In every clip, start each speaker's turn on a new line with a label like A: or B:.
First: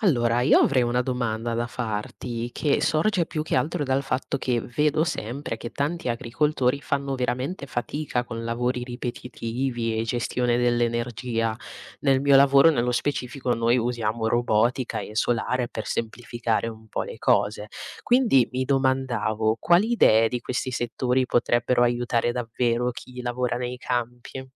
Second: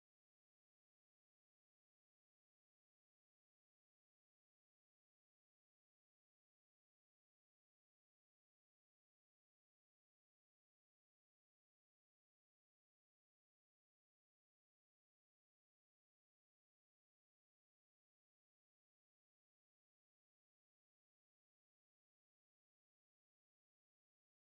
A: Allora, io avrei una domanda da farti che sorge più che altro dal fatto che vedo sempre che tanti agricoltori fanno veramente fatica con lavori ripetitivi e gestione dell'energia. Nel mio lavoro, nello specifico, noi usiamo robotica e solare per semplificare un po' le cose. Quindi mi domandavo quali idee di questi settori potrebbero aiutare davvero chi lavora nei campi?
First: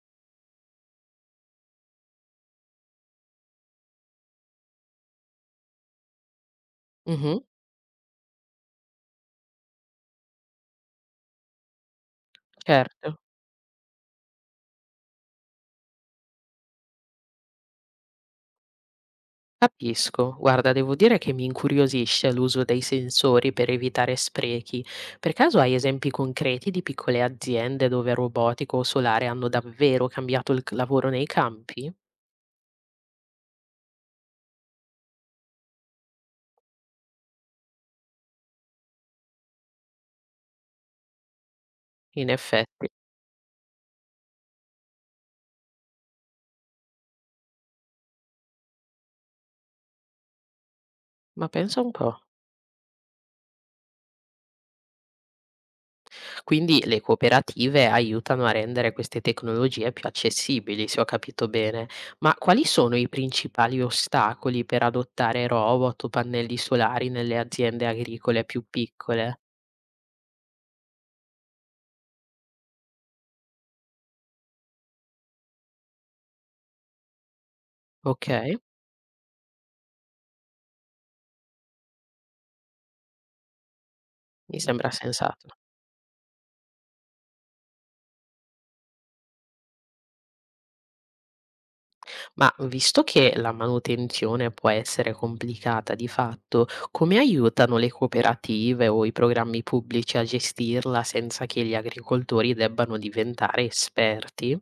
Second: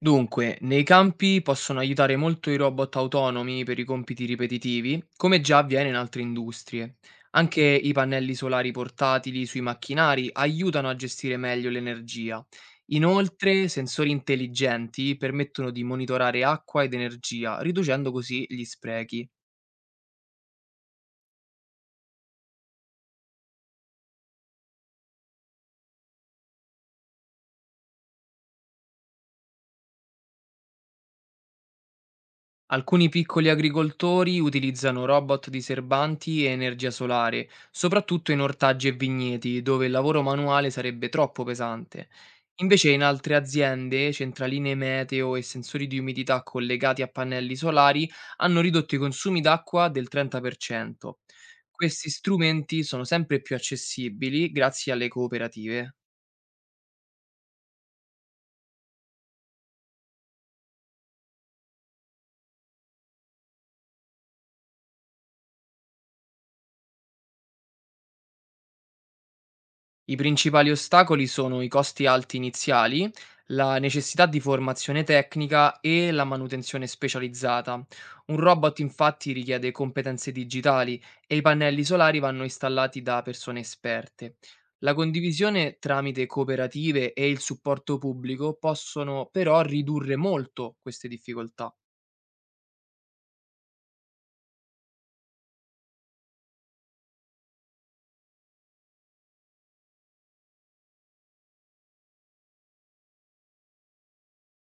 B: Dunque, nei campi possono aiutare molto i robot autonomi per i compiti ripetitivi, come già avviene in altre industrie.
A: Mhm,
B: Anche i pannelli solari portatili sui macchinari aiutano a gestire meglio l'energia.
A: certo.
B: Inoltre, sensori intelligenti permettono di monitorare acqua ed energia, riducendo così gli sprechi.
A: Capisco, guarda, devo dire che mi incuriosisce l'uso dei sensori per evitare sprechi. Per caso hai esempi concreti di piccole aziende dove robotico o solare hanno davvero cambiato il lavoro nei campi?
B: Alcuni piccoli agricoltori utilizzano robot diserbanti e energia solare, soprattutto in ortaggi e vigneti, dove il lavoro manuale sarebbe troppo pesante.
A: In effetti,
B: Invece in altre aziende, centraline meteo e sensori di umidità collegati a pannelli solari hanno ridotto i consumi d'acqua del 30%.
A: ma pensa un
B: Questi
A: po'.
B: strumenti sono sempre più accessibili grazie alle cooperative.
A: Quindi le cooperative aiutano a rendere queste tecnologie più accessibili, se ho capito bene. Ma quali sono i principali ostacoli per adottare robot o pannelli solari nelle aziende agricole più piccole?
B: I principali ostacoli sono i costi alti iniziali, la necessità di formazione tecnica e la manutenzione specializzata.
A: Ok,
B: Un robot infatti richiede competenze digitali e i pannelli solari vanno installati da persone esperte.
A: mi sembra
B: La
A: sensato.
B: condivisione tramite cooperative e il supporto pubblico possono però ridurre molto queste difficoltà.
A: Ma visto che la manutenzione può essere complicata di fatto, come aiutano le cooperative o i programmi pubblici a gestirla senza che gli agricoltori debbano diventare esperti?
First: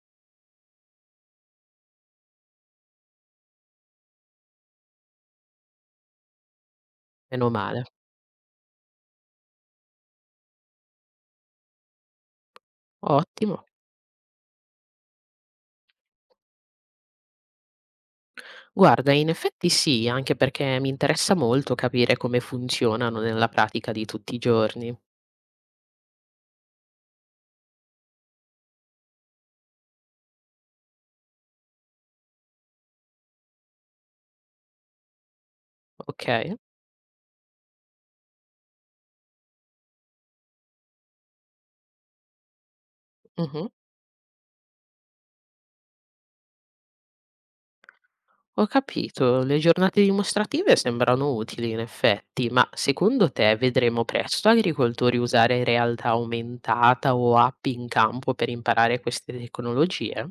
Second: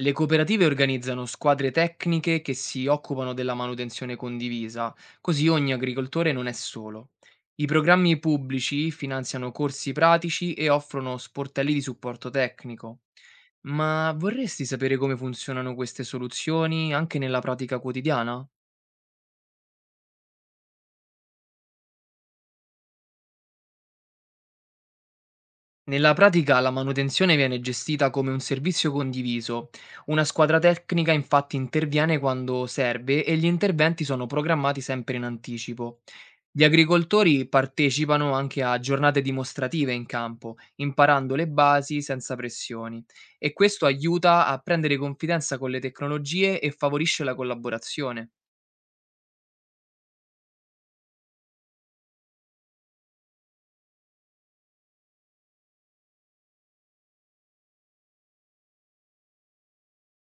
B: Le cooperative organizzano squadre tecniche che si occupano della manutenzione condivisa, così ogni agricoltore non è solo.
A: Meno
B: I
A: male.
B: programmi pubblici finanziano corsi pratici e offrono sportelli di supporto tecnico.
A: Ottimo.
B: Ma vorresti sapere come funzionano queste soluzioni anche nella pratica quotidiana?
A: Guarda, in effetti sì, anche perché mi interessa molto capire come funzionano nella pratica di tutti i giorni.
B: Nella pratica la manutenzione viene gestita come un servizio condiviso. Una squadra tecnica infatti interviene quando serve e gli interventi sono programmati sempre in anticipo.
A: Ok?
B: Gli agricoltori partecipano anche a giornate dimostrative in campo, imparando le basi senza pressioni, e
A: Mhm.
B: questo aiuta a prendere confidenza con le tecnologie e favorisce la collaborazione.
A: Ho capito, le giornate dimostrative sembrano utili in effetti, ma secondo te vedremo presto agricoltori usare realtà aumentata o app in campo per imparare queste tecnologie?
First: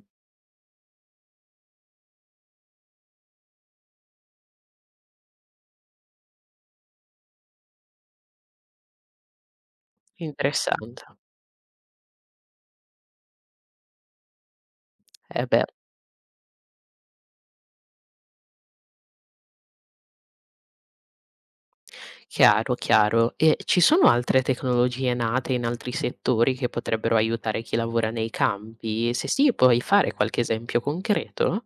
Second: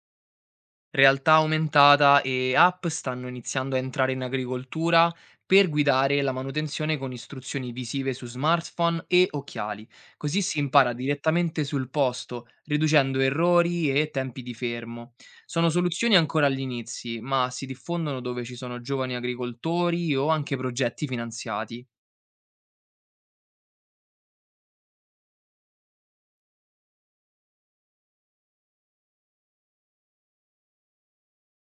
B: Realtà aumentata e app stanno iniziando a entrare in agricoltura per guidare la manutenzione con istruzioni visive su smartphone e occhiali, così si impara
A: Interessante.
B: direttamente sul posto, riducendo errori e tempi di fermo.
A: Eh beh,
B: Sono soluzioni ancora agli inizi, ma si diffondono dove ci sono giovani agricoltori o anche progetti finanziati.
A: chiaro, chiaro. E ci sono altre tecnologie nate in altri settori che potrebbero aiutare chi lavora nei campi? Se sì, puoi fare qualche esempio concreto?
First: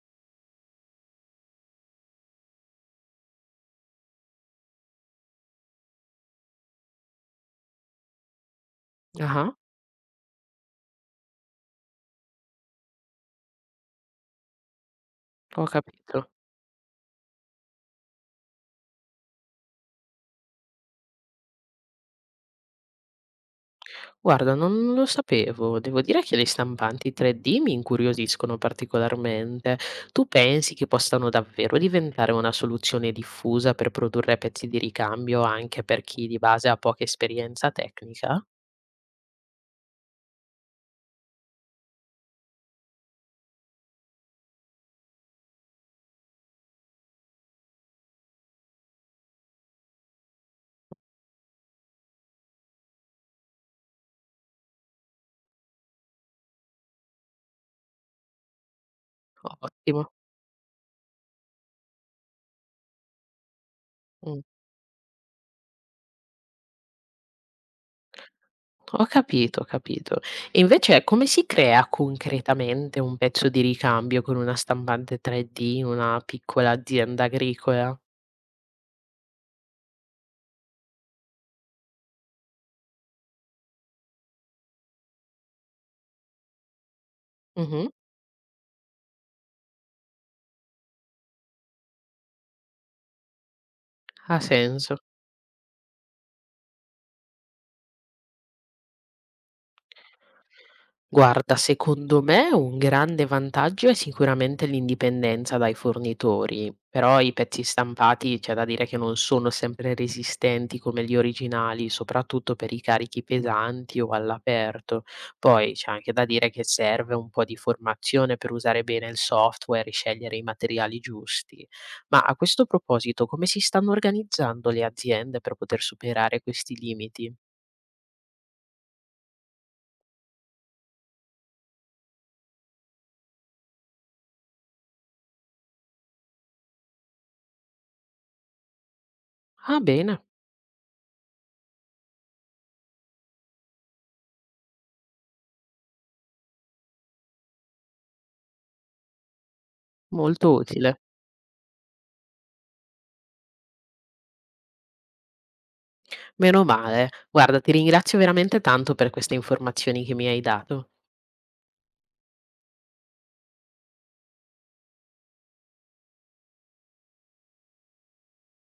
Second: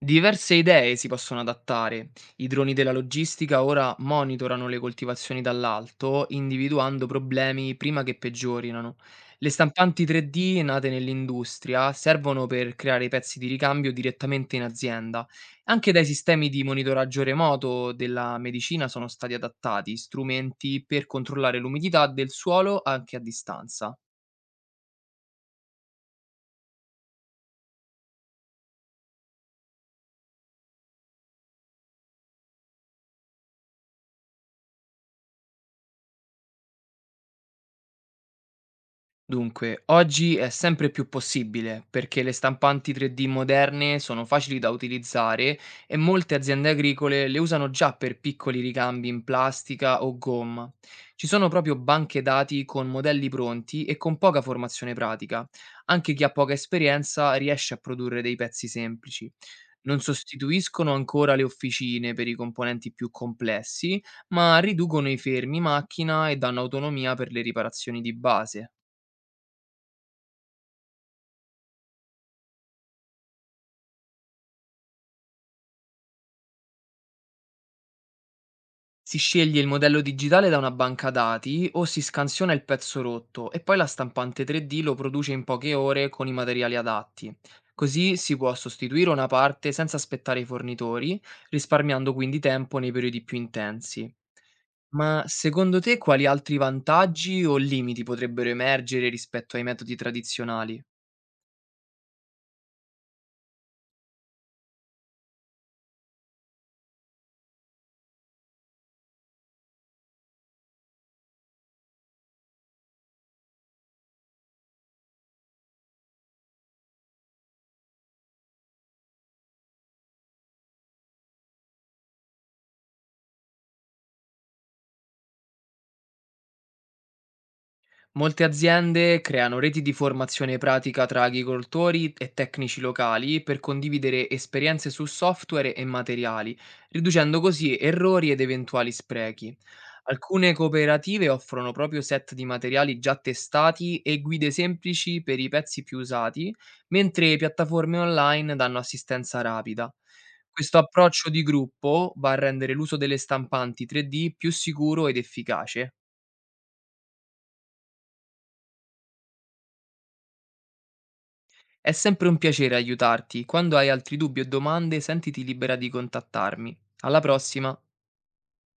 B: Diverse idee si possono adattare. I droni della logistica ora monitorano le coltivazioni dall'alto, individuando problemi prima che peggiorino. Le
A: Ah,
B: stampanti 3D nate nell'industria servono per creare i pezzi di ricambio direttamente in azienda.
A: ho
B: Anche dai
A: capito.
B: sistemi di monitoraggio remoto della medicina sono stati adattati strumenti per controllare l'umidità del suolo anche a distanza.
A: Guarda, non lo sapevo. Devo dire che le stampanti 3D mi incuriosiscono particolarmente. Tu pensi che possano davvero diventare una soluzione diffusa per produrre pezzi di ricambio anche per chi di base ha poca esperienza tecnica?
B: Dunque, oggi è sempre più possibile perché le stampanti 3D moderne sono facili da utilizzare e molte aziende agricole le usano già per piccoli ricambi in plastica o gomma. Ci sono proprio banche dati con modelli pronti e con poca formazione pratica. Anche chi ha poca esperienza riesce a produrre dei pezzi semplici. Non
A: Ottimo.
B: sostituiscono ancora le officine per i componenti più complessi,
A: Mm.
B: ma riducono i fermi macchina e danno autonomia per le riparazioni di base.
A: Ho capito, ho capito. E invece come si crea concretamente un pezzo di ricambio con una stampante 3D in una piccola azienda agricola?
B: Si sceglie il modello digitale da una banca dati o si scansiona il pezzo rotto e poi la stampante 3D lo produce in poche ore con i materiali adatti.
A: Mhm,
B: Così si può sostituire una parte senza aspettare i fornitori, risparmiando quindi tempo nei periodi più intensi.
A: ha senso.
B: Ma secondo te quali altri vantaggi o limiti potrebbero emergere rispetto ai metodi tradizionali?
A: Guarda, secondo me un grande vantaggio è sicuramente l'indipendenza dai fornitori, però i pezzi stampati c'è da dire che non sono sempre resistenti come gli originali, soprattutto per i carichi pesanti o all'aperto. Poi c'è anche da dire che serve un po' di formazione per usare bene il software e scegliere i materiali giusti. Ma a questo proposito, come si stanno organizzando le aziende per poter superare questi limiti?
B: Molte aziende creano reti di formazione pratica tra agricoltori e tecnici locali per condividere esperienze su software e materiali, riducendo così errori ed eventuali sprechi.
A: Ah, bene,
B: Alcune cooperative offrono proprio set di materiali già testati e guide semplici per i pezzi più usati, mentre piattaforme online danno assistenza rapida.
A: molto
B: Questo
A: utile.
B: approccio di gruppo va a rendere l'uso delle stampanti 3D più sicuro ed efficace.
A: Meno male. Guarda, ti ringrazio veramente tanto per queste informazioni che mi hai dato.
B: È sempre un piacere aiutarti. Quando hai altri dubbi o domande, sentiti libera di contattarmi. Alla prossima!